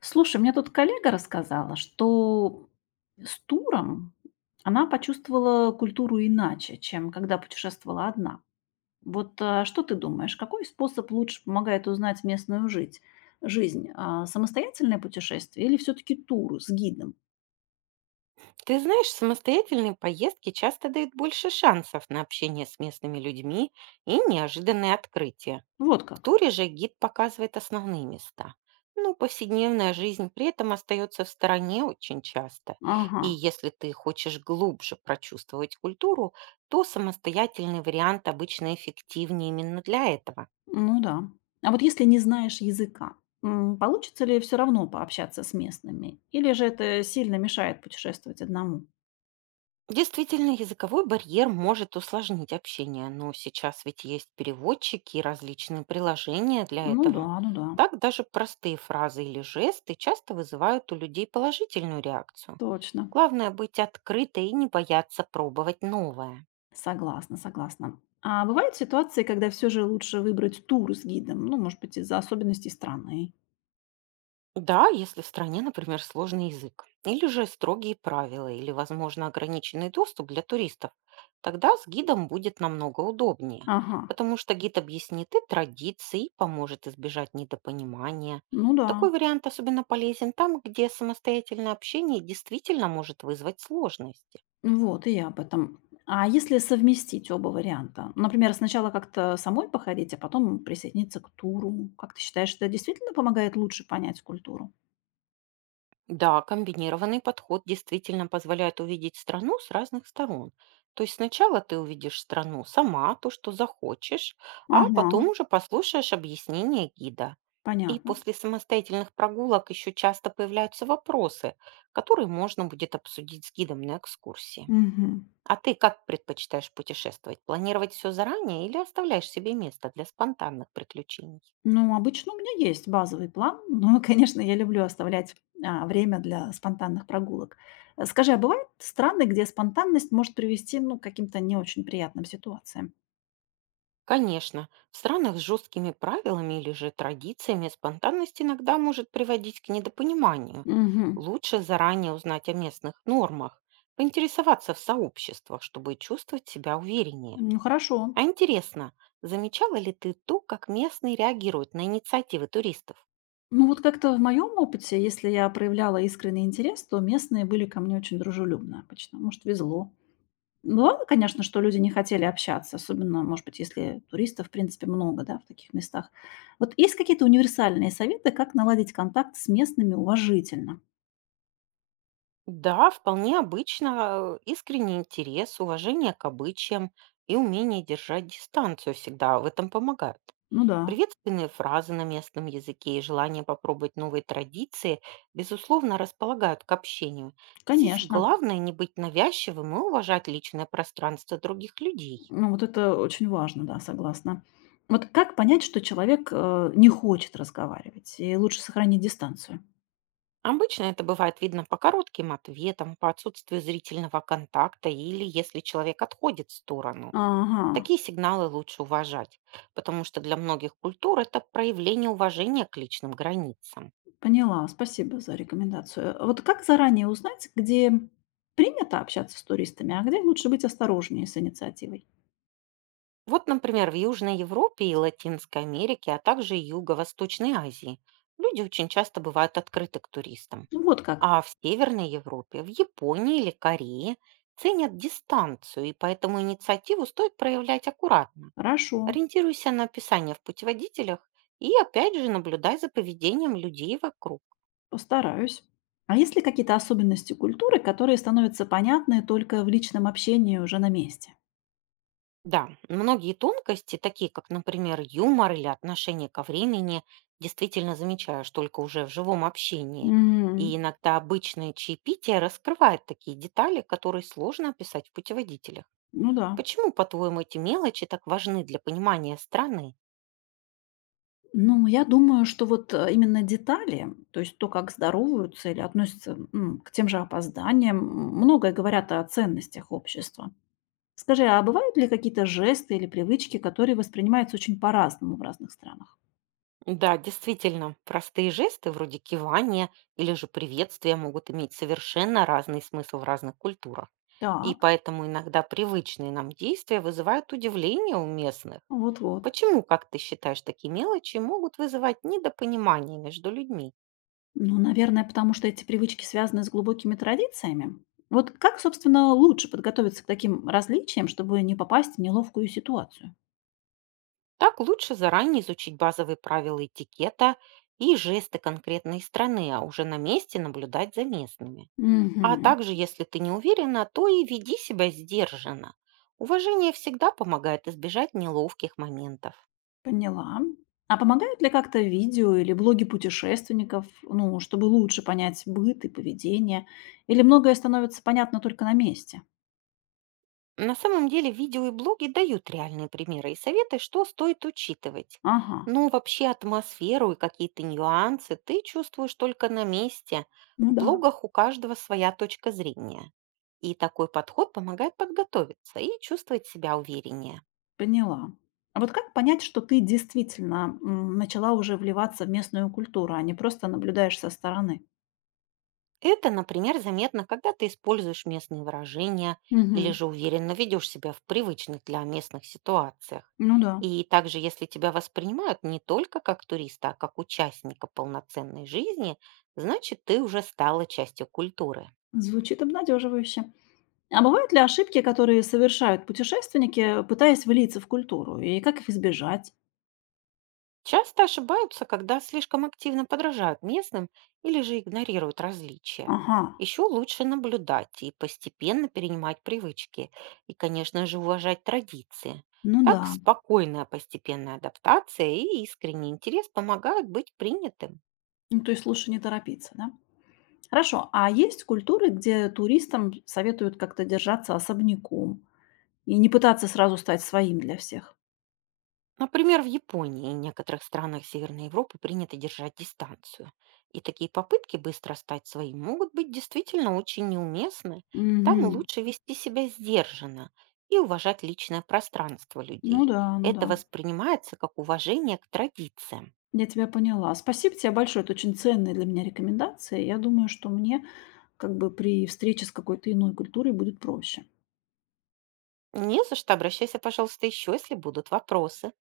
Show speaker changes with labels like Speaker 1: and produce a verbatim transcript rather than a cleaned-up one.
Speaker 1: Слушай, мне тут коллега рассказала, что с туром она почувствовала культуру иначе, чем когда путешествовала одна. Вот а, что ты думаешь, какой способ лучше помогает узнать местную жить, жизнь? А, самостоятельное путешествие или все-таки тур с гидом?
Speaker 2: Ты знаешь, самостоятельные поездки часто дают больше шансов на общение с местными людьми и неожиданные открытия.
Speaker 1: Вот
Speaker 2: В
Speaker 1: как.
Speaker 2: туре же гид показывает основные места. Но повседневная жизнь при этом остается в стороне очень часто.
Speaker 1: Ага,
Speaker 2: И если ты хочешь глубже прочувствовать культуру, то самостоятельный вариант обычно эффективнее именно для этого.
Speaker 1: ну да. А вот если не знаешь языка, м, получится ли все равно пообщаться с местными? Или же это сильно мешает путешествовать одному?
Speaker 2: Действительно, языковой барьер может усложнить общение, но сейчас ведь есть переводчики и различные приложения для
Speaker 1: Ну да,
Speaker 2: этого.
Speaker 1: ну да,
Speaker 2: Так даже простые фразы или жесты часто вызывают у людей положительную реакцию.
Speaker 1: точно.
Speaker 2: Главное быть открытой и не бояться пробовать новое.
Speaker 1: Согласна, согласна. А бывают ситуации, когда все же лучше выбрать тур с гидом, ну, может быть, из-за особенностей страны.
Speaker 2: Да, если в стране, например, сложный язык, или же строгие правила, или, возможно, ограниченный доступ для туристов, тогда с гидом будет намного удобнее,
Speaker 1: Ага,
Speaker 2: потому что гид объяснит и традиции, и поможет избежать недопонимания.
Speaker 1: ну да,
Speaker 2: Такой вариант особенно полезен там, где самостоятельное общение действительно может вызвать сложности.
Speaker 1: вот и я об этом. А если совместить оба варианта? Например, сначала как-то самой походить, а потом присоединиться к туру. Как ты считаешь, это действительно помогает лучше понять культуру?
Speaker 2: Да, комбинированный подход действительно позволяет увидеть страну с разных сторон. То есть сначала ты увидишь страну сама, то, что захочешь, а
Speaker 1: Ага,
Speaker 2: потом уже послушаешь объяснение гида. И
Speaker 1: понятно.
Speaker 2: после самостоятельных прогулок еще часто появляются вопросы, которые можно будет обсудить с гидом на экскурсии.
Speaker 1: Мгм.
Speaker 2: А ты как предпочитаешь путешествовать? Планировать все заранее или оставляешь себе место для спонтанных приключений?
Speaker 1: Ну, обычно у меня есть базовый план, но, конечно, я люблю оставлять, а, время для спонтанных прогулок. Э, скажи, а бывают страны, где спонтанность может привести, ну, к каким-то не очень приятным ситуациям?
Speaker 2: Конечно, в странах с жесткими правилами или же традициями спонтанность иногда может приводить к недопониманию.
Speaker 1: Мгм.
Speaker 2: Лучше заранее узнать о местных нормах, поинтересоваться в сообществах, чтобы чувствовать себя увереннее.
Speaker 1: Ну, хорошо.
Speaker 2: А интересно, замечала ли ты то, как местные реагируют на инициативы туристов?
Speaker 1: Ну, вот как-то в моем опыте, если я проявляла искренний интерес, то местные были ко мне очень дружелюбно обычно. Может, везло. Бывало, конечно, что люди не хотели общаться, особенно, может быть, если туристов, в принципе, много, да, в таких местах. Вот есть какие-то универсальные советы, как наладить контакт с местными уважительно?
Speaker 2: Да, вполне обычно э, искренний интерес, уважение к обычаям и умение держать дистанцию всегда в этом помогают.
Speaker 1: Ну да,
Speaker 2: Приветственные фразы на местном языке и желание попробовать новые традиции, безусловно, располагают к общению. Здесь
Speaker 1: конечно.
Speaker 2: главное не быть навязчивым и уважать личное пространство других людей.
Speaker 1: Ну вот это очень важно, да, согласна. Вот как понять, что человек э, не хочет разговаривать и лучше сохранить дистанцию?
Speaker 2: Обычно это бывает видно по коротким ответам, по отсутствию зрительного контакта или если человек отходит в сторону.
Speaker 1: Ага,
Speaker 2: Такие сигналы лучше уважать, потому что для многих культур это проявление уважения к личным границам.
Speaker 1: поняла. Спасибо за рекомендацию. Вот как заранее узнать, где принято общаться с туристами, а где лучше быть осторожнее с инициативой?
Speaker 2: Вот, например, в Южной Европе и Латинской Америке, а также и Юго-Восточной Азии люди очень часто бывают открыты к туристам.
Speaker 1: Вот как.
Speaker 2: А в Северной Европе, в Японии или Корее ценят дистанцию, и поэтому инициативу стоит проявлять аккуратно.
Speaker 1: Хорошо,
Speaker 2: Ориентируйся на описание в путеводителях и опять же наблюдай за поведением людей вокруг.
Speaker 1: постараюсь. А есть ли какие-то особенности культуры, которые становятся понятны только в личном общении уже на месте?
Speaker 2: Да, многие тонкости, такие как, например, юмор или отношение ко времени, действительно замечаешь только уже в живом общении.
Speaker 1: М.
Speaker 2: И иногда обычное чаепитие раскрывает такие детали, которые сложно описать в путеводителях.
Speaker 1: Ну да.
Speaker 2: Почему, по-твоему, эти мелочи так важны для понимания страны?
Speaker 1: Ну, я думаю, что вот э, именно детали, то есть то, как здороваются или относятся м, к тем же опозданиям, м, многое говорят о ценностях общества. Скажи, а бывают ли какие-то жесты или привычки, которые воспринимаются очень по-разному в разных странах?
Speaker 2: Да, действительно, простые жесты вроде кивания или же приветствия могут иметь совершенно разный смысл в разных культурах. И
Speaker 1: Так,
Speaker 2: поэтому иногда привычные нам действия вызывают удивление у местных.
Speaker 1: вот-вот.
Speaker 2: Почему, как ты считаешь, такие мелочи могут вызывать недопонимание между людьми?
Speaker 1: Ну, наверное, потому что эти привычки связаны с глубокими традициями. Вот как, собственно, лучше подготовиться к таким различиям, чтобы не попасть в неловкую ситуацию?
Speaker 2: Так лучше заранее изучить базовые правила этикета и жесты конкретной страны, а уже на месте наблюдать за местными. А
Speaker 1: Мгм.
Speaker 2: также, если ты не уверена, то и веди себя сдержанно. Уважение всегда помогает избежать неловких моментов.
Speaker 1: поняла. А помогают ли как-то видео или блоги путешественников, ну, чтобы лучше понять быт и поведение? Или многое становится понятно только на месте?
Speaker 2: На самом деле видео и блоги дают реальные примеры и советы, что стоит учитывать.
Speaker 1: Ага,
Speaker 2: Но вообще атмосферу и какие-то нюансы ты чувствуешь только на месте.
Speaker 1: ну
Speaker 2: В
Speaker 1: да,
Speaker 2: блогах у каждого своя точка зрения. И такой подход помогает подготовиться и чувствовать себя увереннее.
Speaker 1: поняла. А вот как понять, что ты действительно м, начала уже вливаться в местную культуру, а не просто наблюдаешь со стороны?
Speaker 2: Это, например, заметно, когда ты используешь местные выражения или
Speaker 1: Угу.
Speaker 2: же уверенно ведешь себя в привычных для местных ситуациях.
Speaker 1: ну да.
Speaker 2: И также, если тебя воспринимают не только как туриста, а как участника полноценной жизни, значит, ты уже стала частью культуры.
Speaker 1: Звучит обнадеживающе. А бывают ли ошибки, которые совершают путешественники, пытаясь влиться в культуру, и как их избежать?
Speaker 2: Часто ошибаются, когда слишком активно подражают местным или же игнорируют различия.
Speaker 1: Ага,
Speaker 2: Еще лучше наблюдать и постепенно перенимать привычки и, конечно же, уважать традиции.
Speaker 1: ну
Speaker 2: Так
Speaker 1: да.
Speaker 2: спокойная постепенная адаптация и искренний интерес помогают быть принятым.
Speaker 1: Ну, то есть лучше не торопиться, да? Хорошо, а есть культуры, где туристам советуют как-то держаться особняком и не пытаться сразу стать своим для всех?
Speaker 2: Например, в Японии и некоторых странах Северной Европы принято держать дистанцию. И такие попытки быстро стать своим могут быть действительно очень неуместны. Там
Speaker 1: Угу.
Speaker 2: лучше вести себя сдержанно и уважать личное пространство
Speaker 1: Ну
Speaker 2: людей.
Speaker 1: да, ну да.
Speaker 2: Это воспринимается как уважение к традициям.
Speaker 1: Я тебя поняла. Спасибо тебе большое. Это очень ценные для меня рекомендации. Я думаю, что мне как бы при встрече с какой-то иной культурой будет проще.
Speaker 2: Не за что, обращайся, пожалуйста, еще, если будут вопросы.